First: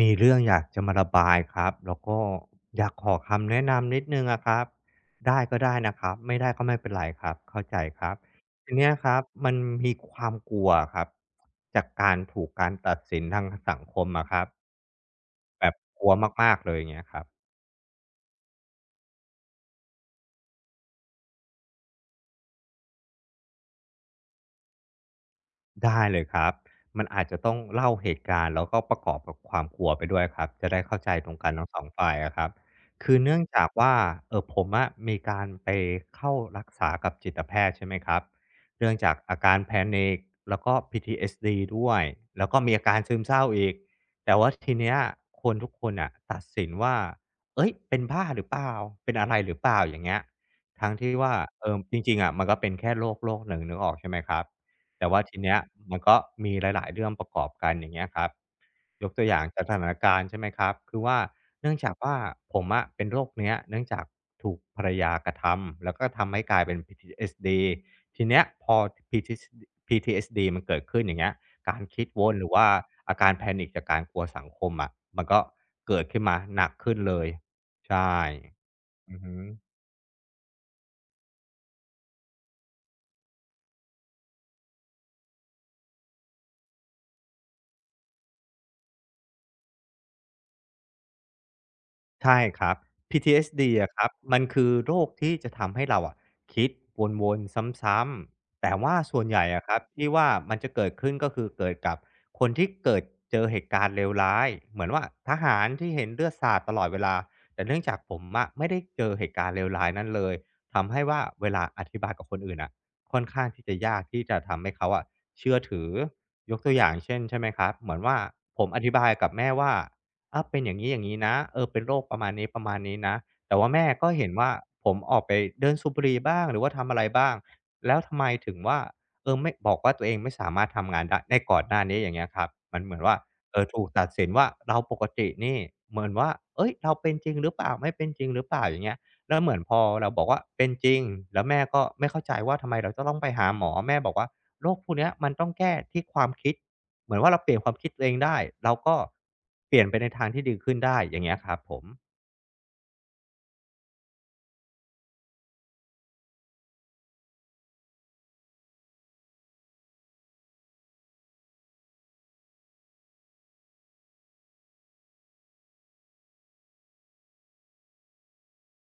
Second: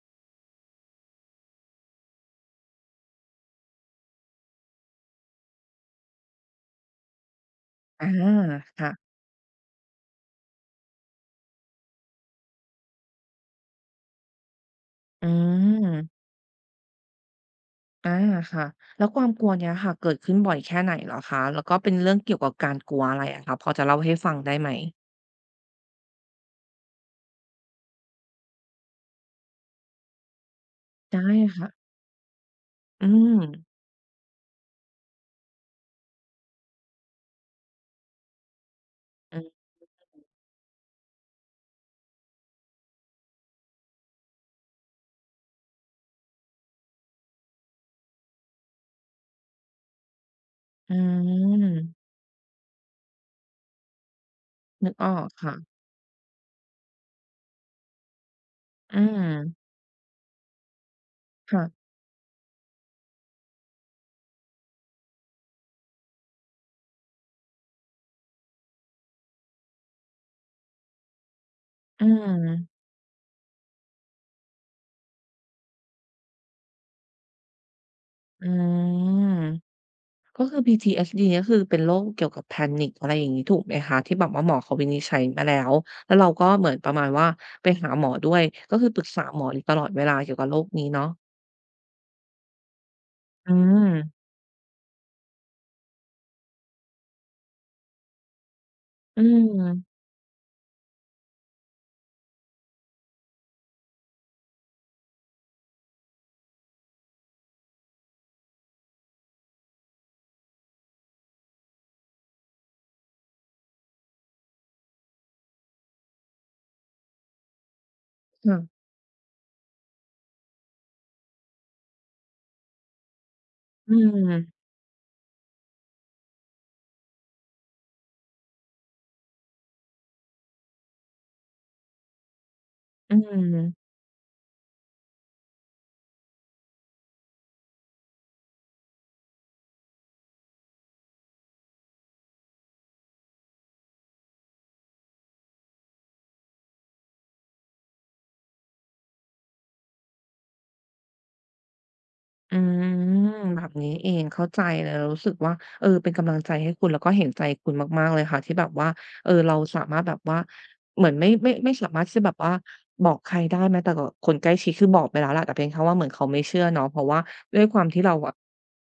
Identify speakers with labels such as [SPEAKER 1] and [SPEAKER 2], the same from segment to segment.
[SPEAKER 1] มีเรื่องอยากจะมาระบายครับแล้วก็อยากขอคำแนะนำนิดนึงอะครับได้ก็ได้นะครับไม่ได้ก็ไม่เป็นไรครับเข้าใจค
[SPEAKER 2] อา
[SPEAKER 1] รับทีเนี้
[SPEAKER 2] ค่ะ
[SPEAKER 1] ยครับมันมีความกลัวครับจากการถูกการตัดสินทางสังคมอะครับ
[SPEAKER 2] อื
[SPEAKER 1] แบบ
[SPEAKER 2] ม
[SPEAKER 1] กลัวมากๆเลยอย่างเงี้ยครับ
[SPEAKER 2] อาค่ะแล้วความกลัวเนี้ยค่ะเกิดขึ้นบ่อยแค่ไหนเหรอคะแล้วก็เป็นเรื่องเกี่ยวกับการกลัวอะไรอะคะพอจะเล่าให้ฟังได้ไหม
[SPEAKER 1] ได้เลยครับ มันอาจจะต้องเล่าเหตุการณ์แล้วก็ประกอบกับความกลัวไปด้วยครับ จะได้เข้าใจต
[SPEAKER 2] ได้
[SPEAKER 1] รงกันทั้
[SPEAKER 2] ค่ะ
[SPEAKER 1] ง2ฝ่ายอะครับ
[SPEAKER 2] อื
[SPEAKER 1] คือเนื่
[SPEAKER 2] ม
[SPEAKER 1] องจากว่าผมอะมีการไปเข้ารักษากับจิตแพทย์ใช่ไหมครับเนื่องจาก
[SPEAKER 2] อื
[SPEAKER 1] อา
[SPEAKER 2] อ
[SPEAKER 1] การ Panic แล้วก็ PTSD ด้วยแล้วก็มีอาการซึมเศร้าอีก แต่ว่าทีเนี้ยคนทุกคนน่ะตัดสินว่าเฮ้ยเป็นบ้าหรือเปล่าเป็นอะไรหรือเปล่าอย่างเงี้ยทั้
[SPEAKER 2] อื
[SPEAKER 1] งที่ว่าจ
[SPEAKER 2] ม
[SPEAKER 1] ริงๆอะมันก็เป็นแค่โรคโรคหนึ่งนึกออกใช่ไหมครับ
[SPEAKER 2] นึกอ
[SPEAKER 1] แต่
[SPEAKER 2] อ
[SPEAKER 1] ว่า
[SPEAKER 2] ก
[SPEAKER 1] ที
[SPEAKER 2] ค่ะ
[SPEAKER 1] เนี้ยมันก็มีหลายๆเรื่องประกอบกันอย่างเงี้ยครับ
[SPEAKER 2] อื
[SPEAKER 1] ยก
[SPEAKER 2] ม
[SPEAKER 1] ตัวอย่างสถานการณ์ใช่ไหมครับคือว่า
[SPEAKER 2] ค่ะ
[SPEAKER 1] เนื่องจากว่าผมอะเป็นโรคเนี้ยเนื่องจากถูกภรรยากระทำแล้วก็ทำให้กลายเป็น PTSD ทีเนี้ยพอ PTS PTSD มันเกิดขึ้นอย่างเงี้ยการ
[SPEAKER 2] อื
[SPEAKER 1] คิดว
[SPEAKER 2] ม
[SPEAKER 1] นหรือว่าอาการ panic จากการกลัวสังคมอะมันก็เกิดขึ้นมาหนักขึ้นเลยใช่
[SPEAKER 2] อื
[SPEAKER 1] อือ
[SPEAKER 2] ม
[SPEAKER 1] ฮึ
[SPEAKER 2] ก็คือ PTSD ก็คือเป็นโรคเกี่ยวกับ Panic อะไรอย่างงี้ถูกไหมคะที่แบบว่าหมอเขาวินิจฉัยมาแล้วแล้วเราก็เหมือนประมาณว่าไปหาหมอด้วยก็คือปรึกษาหมออยู่ตลอดเวลาเกี่ยวกับโรคนี้เนาะ
[SPEAKER 1] ใช่ครับ
[SPEAKER 2] อื
[SPEAKER 1] PTSD
[SPEAKER 2] ม
[SPEAKER 1] อสดีอะครับมันคือโรคที่จะทำให้เราอะคิดวนๆซ้ำๆแต่ว่าส่
[SPEAKER 2] อื
[SPEAKER 1] วนใหญ่อะครับ
[SPEAKER 2] ม
[SPEAKER 1] ที่ว่ามันจะเกิดขึ้นก็คือเกิดกับคนที่เกิดเจอเหตุการณ์เลวร้ายเหมือนว่าทหารที่เห็นเลือดสาดตลอดเวลาแต่เนื่องจากผมอะไม่ได้เจอเหตุการณ์เลวร้ายนั้นเลยทำให้ว่าเวลาอธิบายกับคนอื่นน่ะค่อนข้างที่จะยากที่จะทำให้เขาอะเชื่อถือยกตัวอย่างเช่นใช่ไหมครับเหมือนว่า
[SPEAKER 2] ค่ะ
[SPEAKER 1] ผมอธิบายกับแม่ว่า อาเป็นอย่างงี้อย่างงี้นะเออเป็นโรคประมาณนี้ๆนนะแต่ว่าแม่
[SPEAKER 2] อื
[SPEAKER 1] ก็เห็นว่า
[SPEAKER 2] ม
[SPEAKER 1] ผมออกไปเดินสูบบุหรี่บ้างหรือว่าทำอะไรบ้างแล้วทำไมถึงว่าเออไม่บอกว่าตัวเองไม่สามารถทำงานได้ในก่อนหน้านี้อย่างเงี้ยครับมันเหมือน
[SPEAKER 2] อื
[SPEAKER 1] ว่า
[SPEAKER 2] ม
[SPEAKER 1] เออถูกตัดสินว่าเราปกตินี่เหมือนว่าเฮ้ยเราเป็นจริงหรือเปล่าไม่เป็นจริงหรือเปล่าอย่างเงี้ยแล้วเหมือนพอเราบอกว่าเป็นจริงแล้วแม่ก็ไม่เข้าใจว่าทำไมเราจะต้องไปหาหมอแม่บอกว่าโรคพวกเนี้ยมันต้องแก้ที่ความคิด เหมือนว่าเราเปลี่ยนความคิดตัวเองได้เราก็เปลี่ยนไปในทางที่ดีขึ้นได้อย่างเงี้ยครับผม
[SPEAKER 2] อืมแบบนี้เองเข้าใจเลยเรารู้สึกว่าเออเป็นกำลังใจให้คุณแล้วก็เห็นใจคุณมากๆเลยค่ะที่แบบว่าเออเราสามารถแบบว่าเหมือนไม่สามารถที่จะแบบว่าบอกใครได้แม้แต่กับคนใกล้ชิดคือบอกไปแล้วแหละแต่เพียงแค่ว่าเหมือนเขาไม่เชื่อเนาะเพราะว่าด้วยความที่เราอะ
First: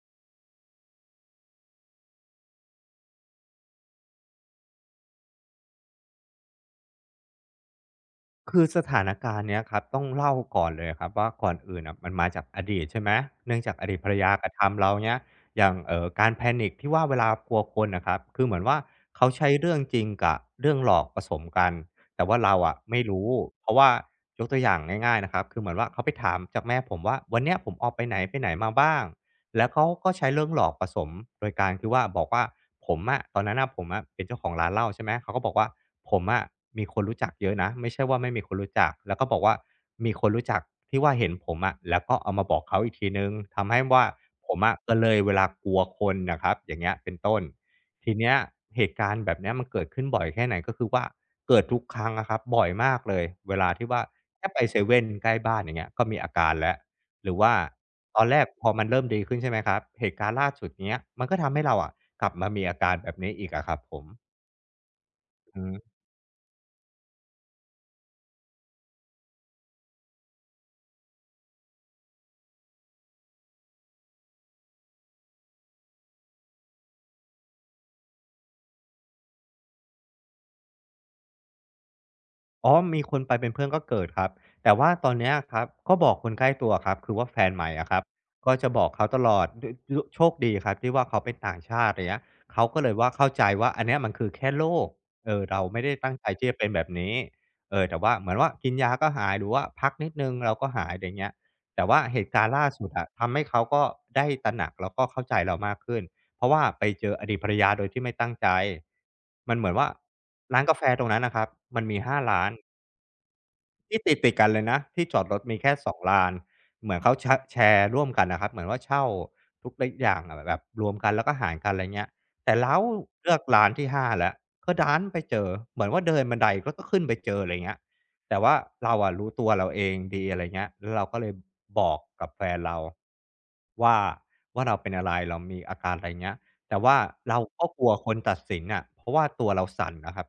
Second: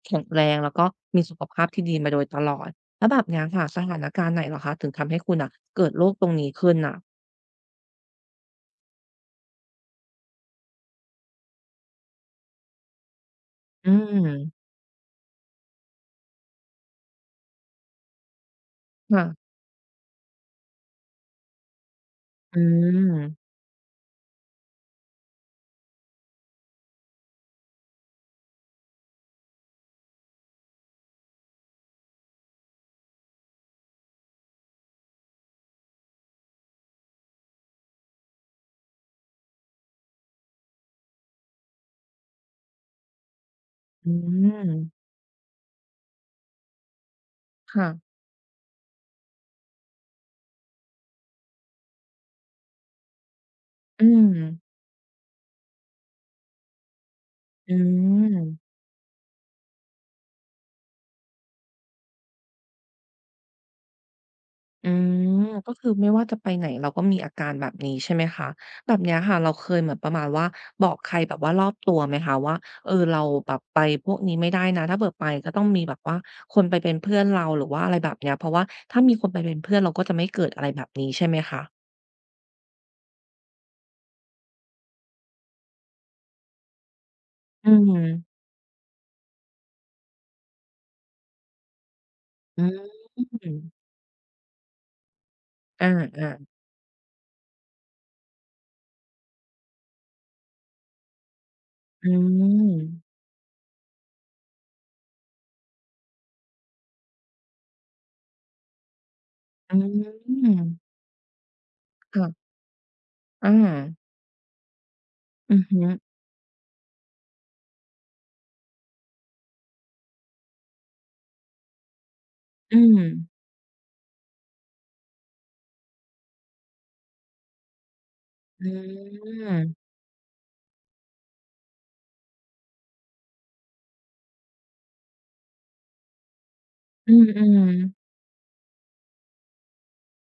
[SPEAKER 2] แข็งแรงแล้วก็มีสุขภาพที่ดีมาโดยตลอดแล้วแบบเนี้ยค่ะสถานการณ์ไหนเหรอคะถึงทำให้คุณน่ะเกิดโรคตรงนี้ขึ้นน่ะ
[SPEAKER 1] คือสถานการณ์เนี้ยครับต้องเล่าก่อนเลยครับว่าก่อนอื่นน่ะมันมาจากอดีตใช่ไหมเนื่องจากอ
[SPEAKER 2] อื
[SPEAKER 1] ดีตภรรยากระ
[SPEAKER 2] ม
[SPEAKER 1] ทำเราเงี้ยอย่างการ panic ที่ว่าเวลากลัวคนน่ะครับคือเหมือนว่า
[SPEAKER 2] ค่ะ
[SPEAKER 1] เขาใช้เรื่องจริงกับเรื่องหลอกผสมกันแต่ว่าเรา
[SPEAKER 2] อื
[SPEAKER 1] อะไม่รู้
[SPEAKER 2] ม
[SPEAKER 1] เพราะว่ายกตัวอย่างง่ายๆนะครับคือเหมือนว่าเขาไปถามจากแม่ผมว่าวันเนี้ยผมออกไปไหนไปไหนมาบ้าง แล้วเขาก็ใช้เรื่องหลอกผสมโดยการคือว่าบอกว่าผมอะตอนนั้นนะผมอะเป็นเจ้าของร้านเหล้าใช่ไหมเขาก็บอกว่าผมอะมีคนรู้จักเยอะนะไม่ใช่ว่าไม่มีคนรู้จักแล้วก็บอกว่ามีคนรู้จักที่ว่าเห็นผมอะแล้วก็เอามาบอกเขาอีกทีนึงทำให้ว่า
[SPEAKER 2] อื
[SPEAKER 1] ผม
[SPEAKER 2] ม
[SPEAKER 1] อะก็เลยเวลากลัวคนนะครับอย่างเงี้ยเป็นต้นที
[SPEAKER 2] ค่ะ
[SPEAKER 1] เนี้ยเหตุการณ์แบบเนี้ยมันเกิดขึ้นบ่อยแค่ไหนก็คือว่าเกิดทุกครั้งอะครับบ่อยมากเลยเวลาที่ว่า
[SPEAKER 2] อืม
[SPEAKER 1] แค่ไปเซเว่นใกล้บ้านอย่างเงี้ยก็มีอาการแล้ว หรือว่า
[SPEAKER 2] อื
[SPEAKER 1] ตอนแรกพอ
[SPEAKER 2] ม
[SPEAKER 1] มันเริ่มดีขึ้นใช่ไหมครับเหตุการณ์ล่าสุดเนี้ยมันก็ทำให้เราอะกลับมามีอาการแบบนี้อีกอะครับผม
[SPEAKER 2] อืม
[SPEAKER 1] อื
[SPEAKER 2] ก็
[SPEAKER 1] ม
[SPEAKER 2] คือไม่ว่าจะไปไหนเราก็มีอาการแบบนี้ใช่ไหมคะแบบเนี้ยค่ะเราเคยเหมือนประมาณว่าบอกใครแบบว่ารอบตัวไหมคะว่าเออเราแบบไปพวกนี้ไม่ได้นะถ้าเผื่อไปก็ต้องมีแบบว่าคนไปเป็นเพื่อนเราหรือว่าอะไรแบบเนี้ยเพราะว่าถ้ามีคนไปเป็นเพื่อนเราก็จะไม่เกิดอะไรแบบนี้ใช่ไหมคะ
[SPEAKER 1] อ๋อมีคนไปเป็นเพื่อนก็เกิดครับ แต่ว่าตอนเนี้ยครับก็บอกคนใกล้ตัวครับ คือว่าแฟนให
[SPEAKER 2] อื
[SPEAKER 1] ม่อะครับ
[SPEAKER 2] ม
[SPEAKER 1] ก็จะบอกเขาตลอดดดโชคดีครับที่ว่าเขาเป็นต่างชาติอย่างเงี้ย
[SPEAKER 2] อื
[SPEAKER 1] เขาก็เลยว่าเข้าใจว่าอั
[SPEAKER 2] ม
[SPEAKER 1] นเนี้ยมันคือแค่โรคเออ เราไม่
[SPEAKER 2] อา
[SPEAKER 1] ได้ตั้งใจ
[SPEAKER 2] อ่า
[SPEAKER 1] ที่จะเป็นแบบนี้เออแต่ว่าเหมือนว่ากินยาก็หาย หรือว่าพักนิดหนึ่งเราก็หายอย่างเงี้ยแต่ว่า
[SPEAKER 2] อื
[SPEAKER 1] เหตุการณ์ล่า
[SPEAKER 2] ม
[SPEAKER 1] สุดอะทำให้เขาก็ได้ตระหนักแล้วก็เข้าใจเรามากขึ้น เพราะว่าไปเจออดีตภรรยาโดยที่ไม่ตั้งใจมันเหมือ
[SPEAKER 2] อื
[SPEAKER 1] นว่าร้านกาแฟ
[SPEAKER 2] ม
[SPEAKER 1] ตรงนั้นนะครับมันมีห้า
[SPEAKER 2] ค่ะ
[SPEAKER 1] ร้าน
[SPEAKER 2] อา
[SPEAKER 1] ที่ติดๆกันเลยนะที่จอดรถมี
[SPEAKER 2] อือ
[SPEAKER 1] แค่
[SPEAKER 2] หือ
[SPEAKER 1] 2ลานเหมือนเขาชแชร์ร่วมกันน่ะครับเหมือนว่าเช่าทุกลอย่างอะแบบรวมกันแล้วก็หารกันอะไรเงี้ยแต่
[SPEAKER 2] อื
[SPEAKER 1] เรา
[SPEAKER 2] ม
[SPEAKER 1] เลือกร้านที่ห้าแล้วก็ดันไปเจอเหมือนว่าเดินบันไดก็ขึ้นไปเจออะไรเงี้ยแต่ว่า
[SPEAKER 2] อื
[SPEAKER 1] เราอะรู้ตัวเราเอ
[SPEAKER 2] ม
[SPEAKER 1] งดีอะไรเงี้ยแล้วเราก็เลยบอกกับแฟนเราว่าว่าเราเป็นอะไรเรามีอาการอะไรเงี้ย แต่ว่า
[SPEAKER 2] อื
[SPEAKER 1] เราก็
[SPEAKER 2] ม
[SPEAKER 1] กลัวคน
[SPEAKER 2] ๆ
[SPEAKER 1] ตัดสินน่ะเพราะว่าตัวเราสั่นนะครับ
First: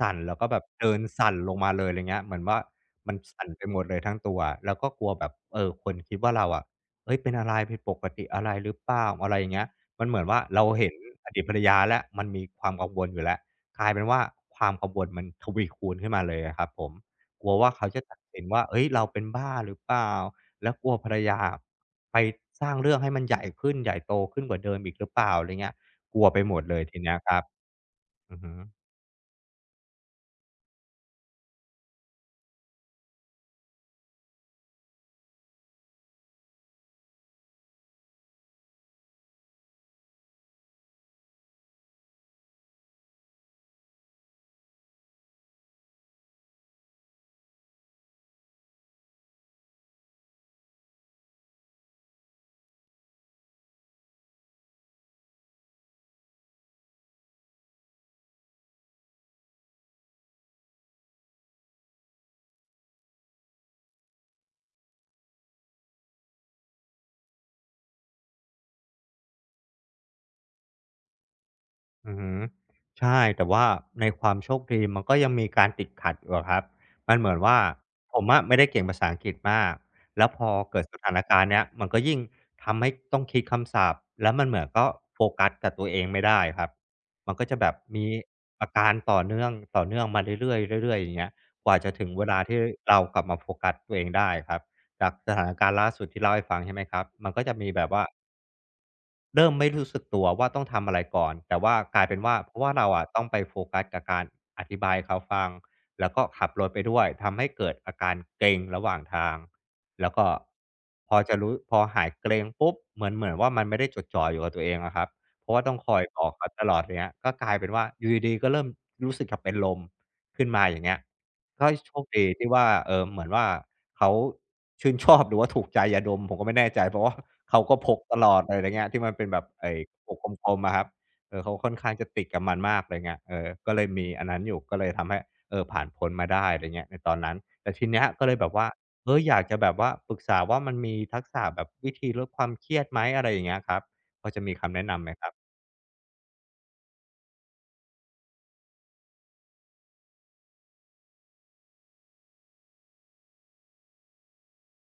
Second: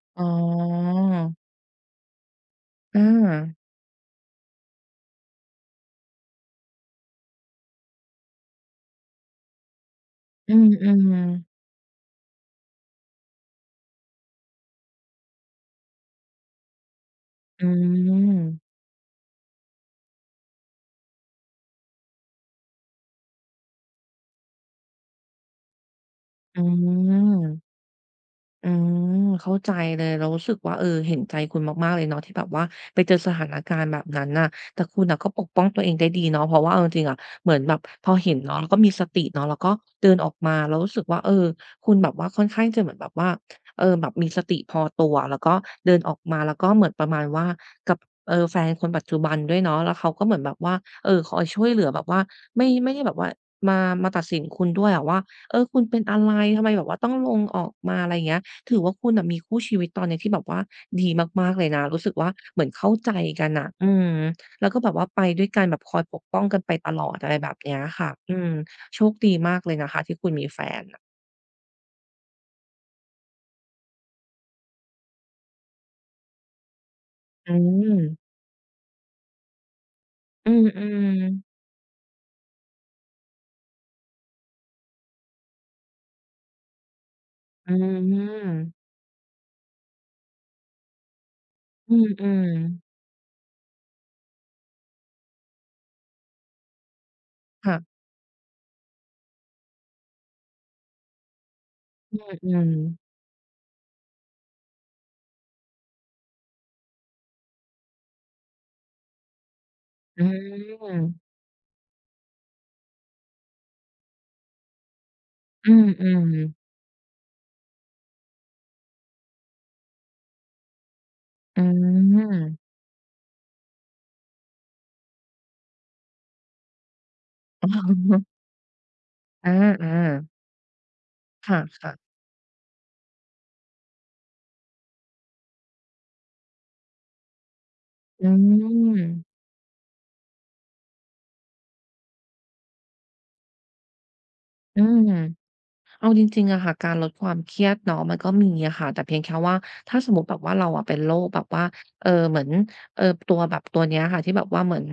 [SPEAKER 1] สั่น
[SPEAKER 2] อ๋อ
[SPEAKER 1] แล้วก็แบบเดินสั่นลงมาเลยอะไรเงี้ยเหมือนว่า
[SPEAKER 2] เออ
[SPEAKER 1] มันสั่นไปหมดเลยทั้งตัวอะแล้วก็กลัวแบบเออคนคิดว่าเราอะเฮ้ยเป็นอะไรผิดปกติอะไรหรือเปล่าอะไรอย่างเงี้ยมันเหมือนว่า
[SPEAKER 2] อื
[SPEAKER 1] เราเห็น
[SPEAKER 2] ม
[SPEAKER 1] อดีตภร
[SPEAKER 2] ๆ
[SPEAKER 1] รยาแล้วมันมีความกังวลอยู่แล้วกลายเป็นว่าความกังวลมันทวีคูณขึ้นมาเลยอะครับผมกลัว
[SPEAKER 2] อื
[SPEAKER 1] ว่าเขาจะตัด
[SPEAKER 2] ม
[SPEAKER 1] สินว่าเฮ้ยเราเป็นบ้าหรือเปล่าแล้วกลัวภรรยา ไปสร้างเรื่องให้มันใหญ่ขึ้นใหญ่โตขึ้นกว่าเดิมอีกหรือเปล่าอะไรเงี้ยกลัวไปหม
[SPEAKER 2] อื
[SPEAKER 1] ดเลยทีเนี้ยครับ
[SPEAKER 2] ม
[SPEAKER 1] อือฮึ
[SPEAKER 2] อืมเข้าใจเลยเรารู้สึกว่าเออเห็นใจคุณมากๆเลยเนาะที่แบบว่าไปเจอสถานการณ์แบบนั้นน่ะแต่คุณน่ะก็ปกป้องตัวเองได้ดีเนาะเพราะว่าเอาจริงๆอะเหมือนแบบพอเห็นเนาะแล้วก็มีสติเนาะแล้วก็เดินออกมาเรารู้สึกว่าเออคุณแบบว่าค่อนข้างจะเหมือนแบบว่าเออแบบมีสติพอตัวแล้วก็เดินออกมาแล้วก็เหมือนประมาณว่ากับเออแฟนคนปัจจุบันด้วยเนาะแล้วเขาก็เหมือนแบบว่าเออคอยช่วยเหลือแบบว่าไม่ได้แบบว่ามามาตัดสินคุณด้วยอะว่าเออคุณเป็นอะไรทำไมแบบว่าต้องลงออกมาอะไรอย่างเงี้ย ถือว่าคุณน่ะมีคู่ชีวิตตอนเนี้ยที่แบบว่าดีมากๆเลยนะรู้สึกว่าเหมือนเข้าใจกันน่ะอืมแล้วก็แบบว่าไปด้วยกันแบบคอยปกป้องกันไปตลอดอะไรแบบเนี้ยค่ะอืมโชคดีมากเลยนะคะที่คุณมีแฟนน่ะ
[SPEAKER 1] อือฮึใช่แต่ว่าในความโชคดีมันก็ยังมีการติดขัดอยู่อะครับมันเหมือน
[SPEAKER 2] อื
[SPEAKER 1] ว่า
[SPEAKER 2] ม
[SPEAKER 1] ผมอะไม่ได้เก่งภาษาอังกฤษมากแล้วพอ
[SPEAKER 2] อื
[SPEAKER 1] เกิดสถา
[SPEAKER 2] ม
[SPEAKER 1] นการณ์
[SPEAKER 2] ๆ
[SPEAKER 1] เนี้ยมันก็ยิ่งทำให้ต้องคิดคำศัพท์แล้วมันเหมือนก็โฟกัสกับตัวเองไม่ได้ครับมันก็จะแบ
[SPEAKER 2] อื
[SPEAKER 1] บมีอา
[SPEAKER 2] ม
[SPEAKER 1] การต่อเนื่องต่อเนื่องมาเรื่อยๆเรื่อยๆอย่างเงี้ยกว่าจะ
[SPEAKER 2] อื
[SPEAKER 1] ถึงเว
[SPEAKER 2] ม
[SPEAKER 1] ลาที่เรากลับมาโฟกัสตัวเองได้ครับจากสถานการณ์ล่าสุดที่เล่าให้ฟังใช่ไหมครับมันก็จะ
[SPEAKER 2] ๆ
[SPEAKER 1] มี
[SPEAKER 2] ค่ะ
[SPEAKER 1] แบบว่า เริ่มไม่รู้สึกตัวว่าต้องทำอะไรก่อนแต่ว่ากลาย
[SPEAKER 2] อ
[SPEAKER 1] เป็นว่า
[SPEAKER 2] ื
[SPEAKER 1] เพราะ
[SPEAKER 2] ม
[SPEAKER 1] ว่าเราอะ
[SPEAKER 2] ๆ
[SPEAKER 1] ต้องไปโฟกัสกับการอธิบายให้เขาฟังแล้วก็ขับรถไปด้วยทำให้เกิดอาการเกร็งระหว่างทางแล้ว
[SPEAKER 2] อื
[SPEAKER 1] ก็พอ
[SPEAKER 2] ม
[SPEAKER 1] จะรู้พอหายเกร็งปุ๊บเหมือนว่ามันไม่ได้จดจ่ออยู่กับตัวเองอะครับเพราะว่า
[SPEAKER 2] อื
[SPEAKER 1] ต้องคอยบอ
[SPEAKER 2] ม
[SPEAKER 1] กเขาต
[SPEAKER 2] ๆ
[SPEAKER 1] ลอดอย่างเงี้ยก็กลายเป็นว่าอยู่ดีๆก็เริ่มรู้สึกจะเป็นลมขึ้นมาอย่างเงี้ย
[SPEAKER 2] อื
[SPEAKER 1] ก็โชคดีที่ว่า
[SPEAKER 2] ม
[SPEAKER 1] เหมือนว่าเขาชื่นชอบหรือว่าถูกใจยาดมผมก็ไม่แน่ใจเพราะว่า เขา
[SPEAKER 2] อ
[SPEAKER 1] ก็พกต
[SPEAKER 2] าๆ
[SPEAKER 1] ลอดเลยอะไรอย่างเงี้ยที่มันเป็นแบ บ
[SPEAKER 2] อา
[SPEAKER 1] ไอ้กระปุก
[SPEAKER 2] ๆ
[SPEAKER 1] กลมๆอะครับเออเขา
[SPEAKER 2] ค่
[SPEAKER 1] ค่อนข้า
[SPEAKER 2] ะ
[SPEAKER 1] งจะ
[SPEAKER 2] ๆ
[SPEAKER 1] ติดกับมันมากอะไรเงี้ยเออก็เลยมีอันนั้นอยู่ก็เลยทำให้เออผ่านพ้นมาได้อะไรเงี้ยในตอนนั้นแต่ทีเนี้ยก็
[SPEAKER 2] อื
[SPEAKER 1] เลยแบบว่าเอออ
[SPEAKER 2] ม
[SPEAKER 1] ยากจะแบบว่าปรึกษาว่ามันมีทักษะแบบวิธีลดความเครียดไหมอะไรอย่างเงี้ยครับพอจะมีคำ
[SPEAKER 2] อื
[SPEAKER 1] แนะนำไห
[SPEAKER 2] ม
[SPEAKER 1] มครับ
[SPEAKER 2] เอาจริงๆอะค่ะการลดความเครียดเนาะมันก็มีอะค่ะแต่เพียงแค่ว่าถ้าสมมติแบบว่าเราอะเป็นโรคแบบว่าเออเหมือนเออตัวแบบตัวเนี้ยค่ะที่แบบว่าเหมือน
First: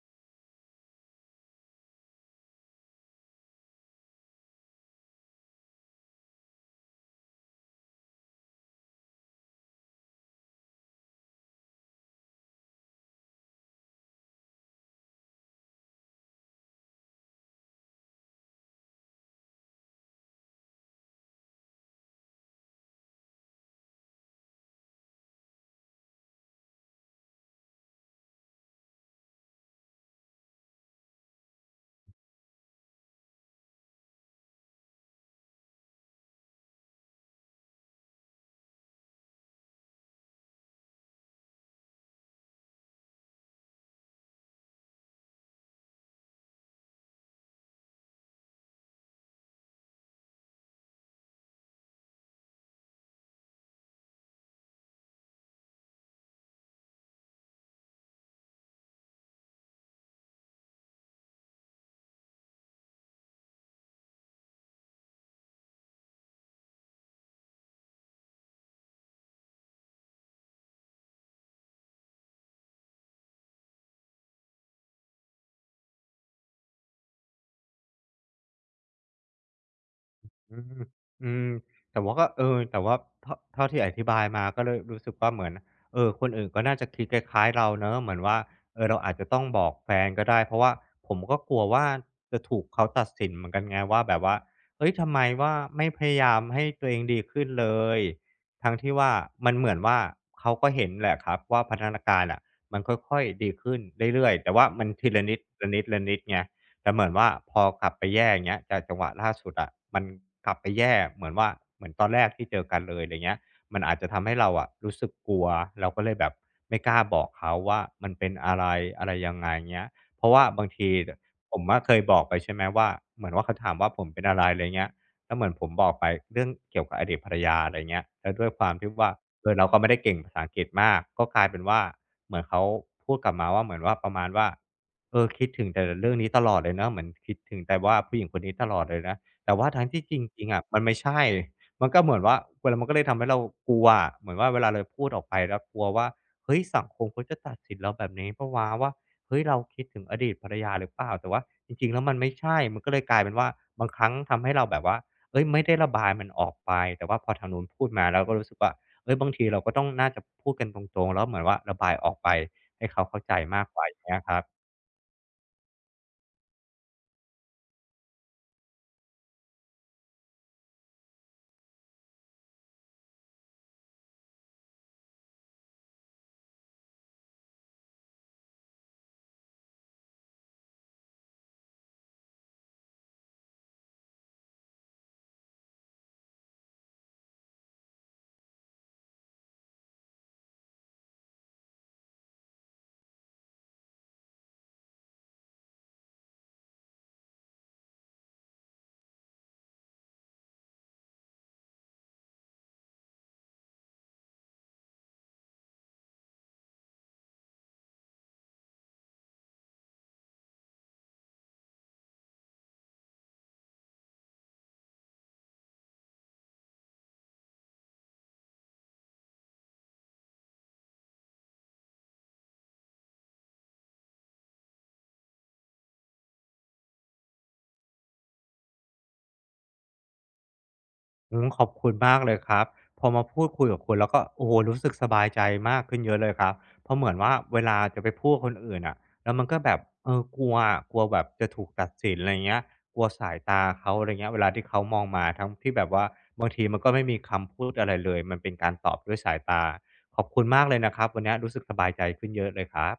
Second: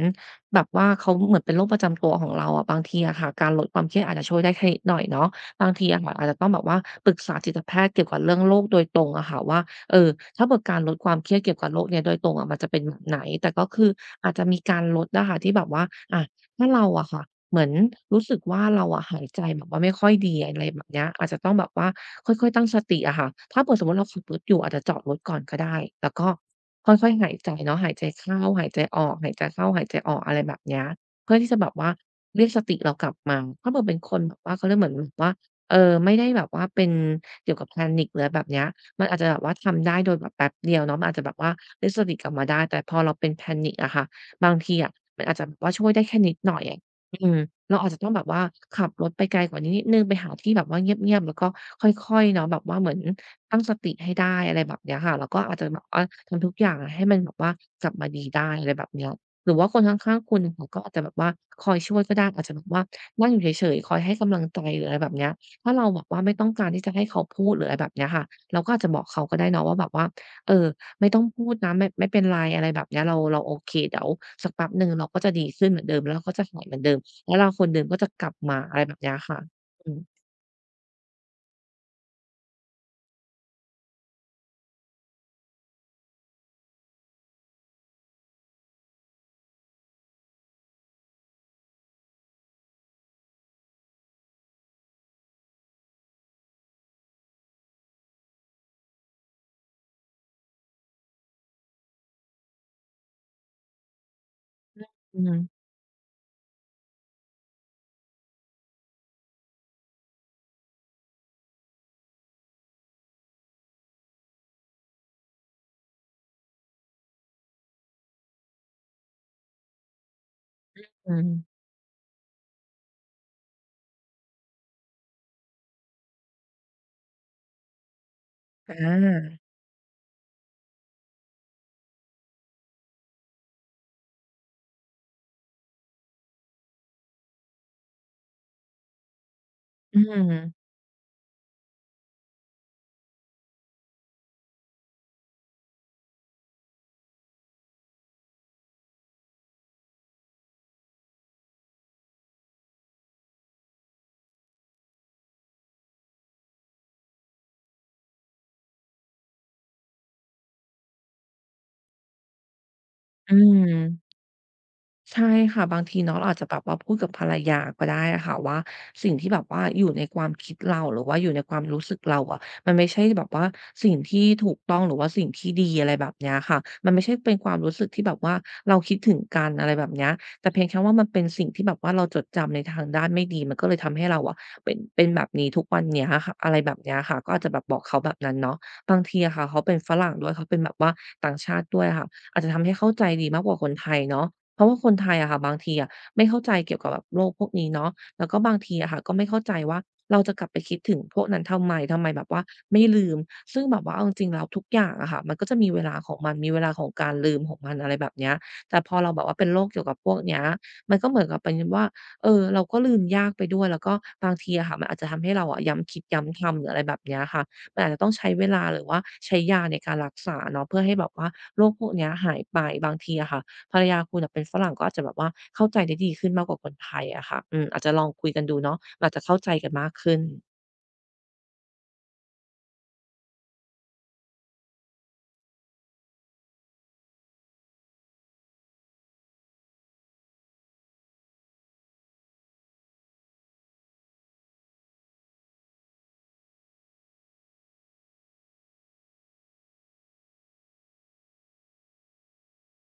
[SPEAKER 2] แบบว่าเขาเหมือนเป็นโรคประจำตัวของเราอะบางทีอะค่ะการลดความเครียดอาจจะช่วยได้แค่นิดหน่อยเนาะบางทีอะค่ะอาจจะต้องแบบว่าปรึกษาจิตแพทย์เกี่ยวกับเรื่องโรคโดยตรงอะค่ะว่าเออถ้าเกิดการลดความเครียดเกี่ยวกับโรคเนี่ยโดยตรงอะมันจะเป็นแบบไหนแต่ก็คืออาจจะมีการลดนะคะที่แบบว่าอะถ้าเราอะค่ะ เหมือนรู้สึกว่าเราอะหายใจแบบว่าไม่ค่อยดีอะไรแบบเนี้ยอาจจะต้องแบบว่าค่อยๆตั้งสติอะค่ะถ้าเผื่อสมมุติเราขับรถอยู่อาจจะจอดรถก่อนก็ได้แล้วก็ค่อยๆหายใจเนาะหายใจเข้าหายใจออกหายใจเข้าหายใจออกอะไรแบบเนี้ยเพื่อที่จะแบบว่าเรียกสติเรากลับมาถ้าเผื่อเป็นคนแบบว่าเขาเรียกเหมือนแบบว่าไม่ได้แบบว่าเป็นเกี่ยวกับ panic หรืออะไรแบบเนี้ยมันอาจจะแบบว่าทำได้โดยแบบแป๊บเดียวเนาะมันอาจจะแบบว่าเรียกสติกลับมาได้แต่พอเราเป็น panic อะค่ะบางทีอะมันอาจจะแบบว่าช่วยได้แค่นิดหน่อย อืมเราอาจจะต้องแบบว่าขับรถไปไกลกว่านี้นิดหนึ่งไปหาที่แบบว่าเงียบๆแล้วก็ค่อยๆเนาะแบบว่าเหมือนตั้งสติให้ได้อะไรแบบเนี้ยค่ะแล้วก็อาจจะแบบว่าทำทุกอย่างอะให้มันแบบว่ากลับมาดีได้อะไรแบบเนี้ยหรือว่าคนข้างๆคุณเขาก็อาจจะแบบว่าคอยช่วยก็ได้อาจจะแบบว่านั่งอยู่เฉยๆคอยให้กำลังใจหรืออะไรแบบเนี้ยถ้าเราแบบว่าไม่ต้องการที่จะให้เขาพูดหรืออะไรแบบเนี้ยค่ะเราก็อาจจะบอกเขาก็ได้เนาะว่าแบบว่าเออไม่ต้องพูดนะไม่เป็นไรอะไรแบบเนี้ยเราโอเคเดี๋ยวสักแป๊บหนึ่งเราก็จะดีขึ้นเหมือนเดิมแล้วเราก็จะหายเหมือนเดิม แล้วเราคนเดิมก็จะกลับมาอะไรแบบเนี้ยค่ะอืม
[SPEAKER 1] อืมอืมแต่ว่าก็เออแต่ว่าเท่าที่อธิบายมาก็เลยรู้สึกว่าเหมือนเออคนอื่นก็น่าจะคิดคล้ายๆเราเนาะเหมือนว่าเออเราอาจจะต้องบอกแฟนก็ได้เพราะว่าผมก็กลัวว่าจะถูกเขาตัดสินเหมือนกันไงว่าแบบว่าเฮ้ยทำไมว่าไม่พยายามให้ตัวเองดีขึ้นเลยทั้งที่ว่ามันเหมือนว่าเขาก็เห็นแหละครับว่าพัฒนาการอะมันค่อยๆดีขึ้นเรื่อยๆแต่ว่ามันที
[SPEAKER 2] อือ
[SPEAKER 1] ละ
[SPEAKER 2] ฮึ
[SPEAKER 1] นิดละนิดละนิดไง แต่เหมือนว่าพอกลับไปแย่อย่างเงี้ยจากจังหวะล่าสุดอะมันกลับไปแย่เหมือนว่าเหมือนตอนแรกที่เจอกันเลยอะไรเงี้ยมันอาจจะทำให้เราอะรู้สึกกลัวเราก็เลยแบบไม่กล้าบอกเขาว่ามันเป็นอะไรอะไรยังไงเงี้ยเพราะว่าบางที
[SPEAKER 2] อืม
[SPEAKER 1] ผมอะเคยบอกไปใช่ไหมว่าเหมือนว่าเขาถามว่าผมเป็นอะไรอะไรเงี้ยแล้วเหมือนผมบอกไปเรื่องเกี่ยวกับอดีตภรรยาอะไรเงี้ยแล้วด้วยควา
[SPEAKER 2] อ
[SPEAKER 1] มที่ว่า
[SPEAKER 2] า
[SPEAKER 1] เออเราก็ไม่ได้เก่งภาษาอังกฤษมากก็กลายเป็นว่าเหมือนเขาพูดกลับมาว่าเหมือนว่าประมาณว่า เออคิดถึงแต่เรื่องนี้ตลอดเลยนะเหมือนคิดถึงแต่ว่าผู้หญิงคนนี้ตลอดเลยนะแต่ว่าทั้ง
[SPEAKER 2] อื
[SPEAKER 1] ที่จ
[SPEAKER 2] ม
[SPEAKER 1] ริงๆอะมันไม่ใช่มันก็เหมือนว่าเวลามันก็เลยทำให้เรากลัวอะเหมือนว่าเวลาเราพูดออกไปแล้วกลัวว่าเฮ้ยสังคมเขาจะตัดสินเราแบบนี้เปล่าวะว่าเฮ้ยเราคิดถึงอดีตภรรยาหรือเปล่าแต่ว่าจริงๆแล้วมันไม่ใช่มันก็เลยกลายเป็นว่าบางครั้งทำให้เราแบบว่าเฮ้ยไม่ได้ระบายมันออกไปแต่ว่าพอทางนู้นพูดมาเราก็รู้สึกว่าเฮ้ยบางทีเราก็ต้องน่าจะพูดกันตรงๆแล้วเหมือนว่าระบายออกไปให้เขาเข้า
[SPEAKER 2] อื
[SPEAKER 1] ใจมากกว่าอย่าง
[SPEAKER 2] ม
[SPEAKER 1] เงี้ยครับ
[SPEAKER 2] ใช่ค่ะบางทีเนาะเราอาจจะแบบว่าพูดกับภรรยาก็ได้อะค่ะว่าสิ่งที่แบบว่าอยู่ในความคิดเราหรือว่าอยู่ในความรู้สึกเราอะมันไม่ใช่แบบว่าสิ่งที่ถูกต้องหรือว่าสิ่งที่ดีอะไรแบบเนี้ยค่ะมันไม่ใช่เป็นความรู้สึกที่แบบว่าเราคิดถึงกันอะไรแบบเนี้ยแต่เพียงแค่ว่ามันเป็นสิ่งที่แบบว่าเราจดจำในทางด้านไม่ดีมันก็เลยทำให้เราอะเป็นแบบนี้ทุกวันเนี้ยค่ะอะไรแบบเนี้ยค่ะก็อาจจะแบบบอกเขาแบบนั้นเนาะบางทีอะค่ะเขาเป็นฝรั่งด้วยเขาเป็นแบบว่าต่างชาติด้วยอะค่ะอาจจะทำให้เข้าใจดีมากกว่าคนไทยเนาะ เพราะว่าคนไทยอะค่ะบางทีอะไม่เข้าใจเกี่ยวกับแบบโรคพวกนี้เนาะแล้วก็บางทีอะค่ะก็ไม่เข้าใจว่าเราจะกลับไปคิดถึงพวกนั้นทำไมแบบว่าไม่ลืมซึ่งแบบว่าเอาจริงๆแล้วทุกอย่างอะค่ะมันก็จะมีเวลาของมันมีเวลาของการลืมของมันอะไรแบบเนี้ยแต่พอเราแบบว่าเป็นโรคเกี่ยวกับพวกเนี้ยมันก็เหมือนกับเป็นว่าเออเราก็ลืมยากไปด้วยแล้วก็บางทีอะค่ะมันอาจจะทำให้เราอะย้ำคิดย้ำทำหรืออะไรแบบเนี้ยค่ะมันอาจจะต้องใช้เวลาหรือว่าใช้ยาในการรักษาเนาะเพื่อให้แบบว่าโรคพวกเนี้ยหายไปบางทีอะค่ะ ภรรยาคุณน่ะเป็นฝรั่งก็อาจจะแบบว่าเข้าใจได้ดีขึ้นมากกว่าคนไทยอะค่ะอืมอาจจะลองคุยกันดูเนาะอาจจะเข้าใจกันมากขึ้น
[SPEAKER 1] อืมขอบคุณมากเลยครับพอมาพูดคุยกับคุณแล้วก็โอ้โหรู้สึกสบายใจมากขึ้นเยอะเลยครับเพราะเหมือนว่าเวลาจะไปพูดกับคนอื่นอะแล้วมันก็แบบเออกลัวอะกลัวแบบจะถูกตัดสินอะไรเงี้ยกลัวสายตาเขาอะไรเงี้ยเวลาที่เขามองมาทั้งที่แบบว่าบางทีมันก็ไม่มีคำพูดอะไรเลยมันเป็นการตอบด้วยสายตาขอบคุณมากเลยนะครับวันนี้รู้สึกสบายใจขึ้นเยอะเลยครับ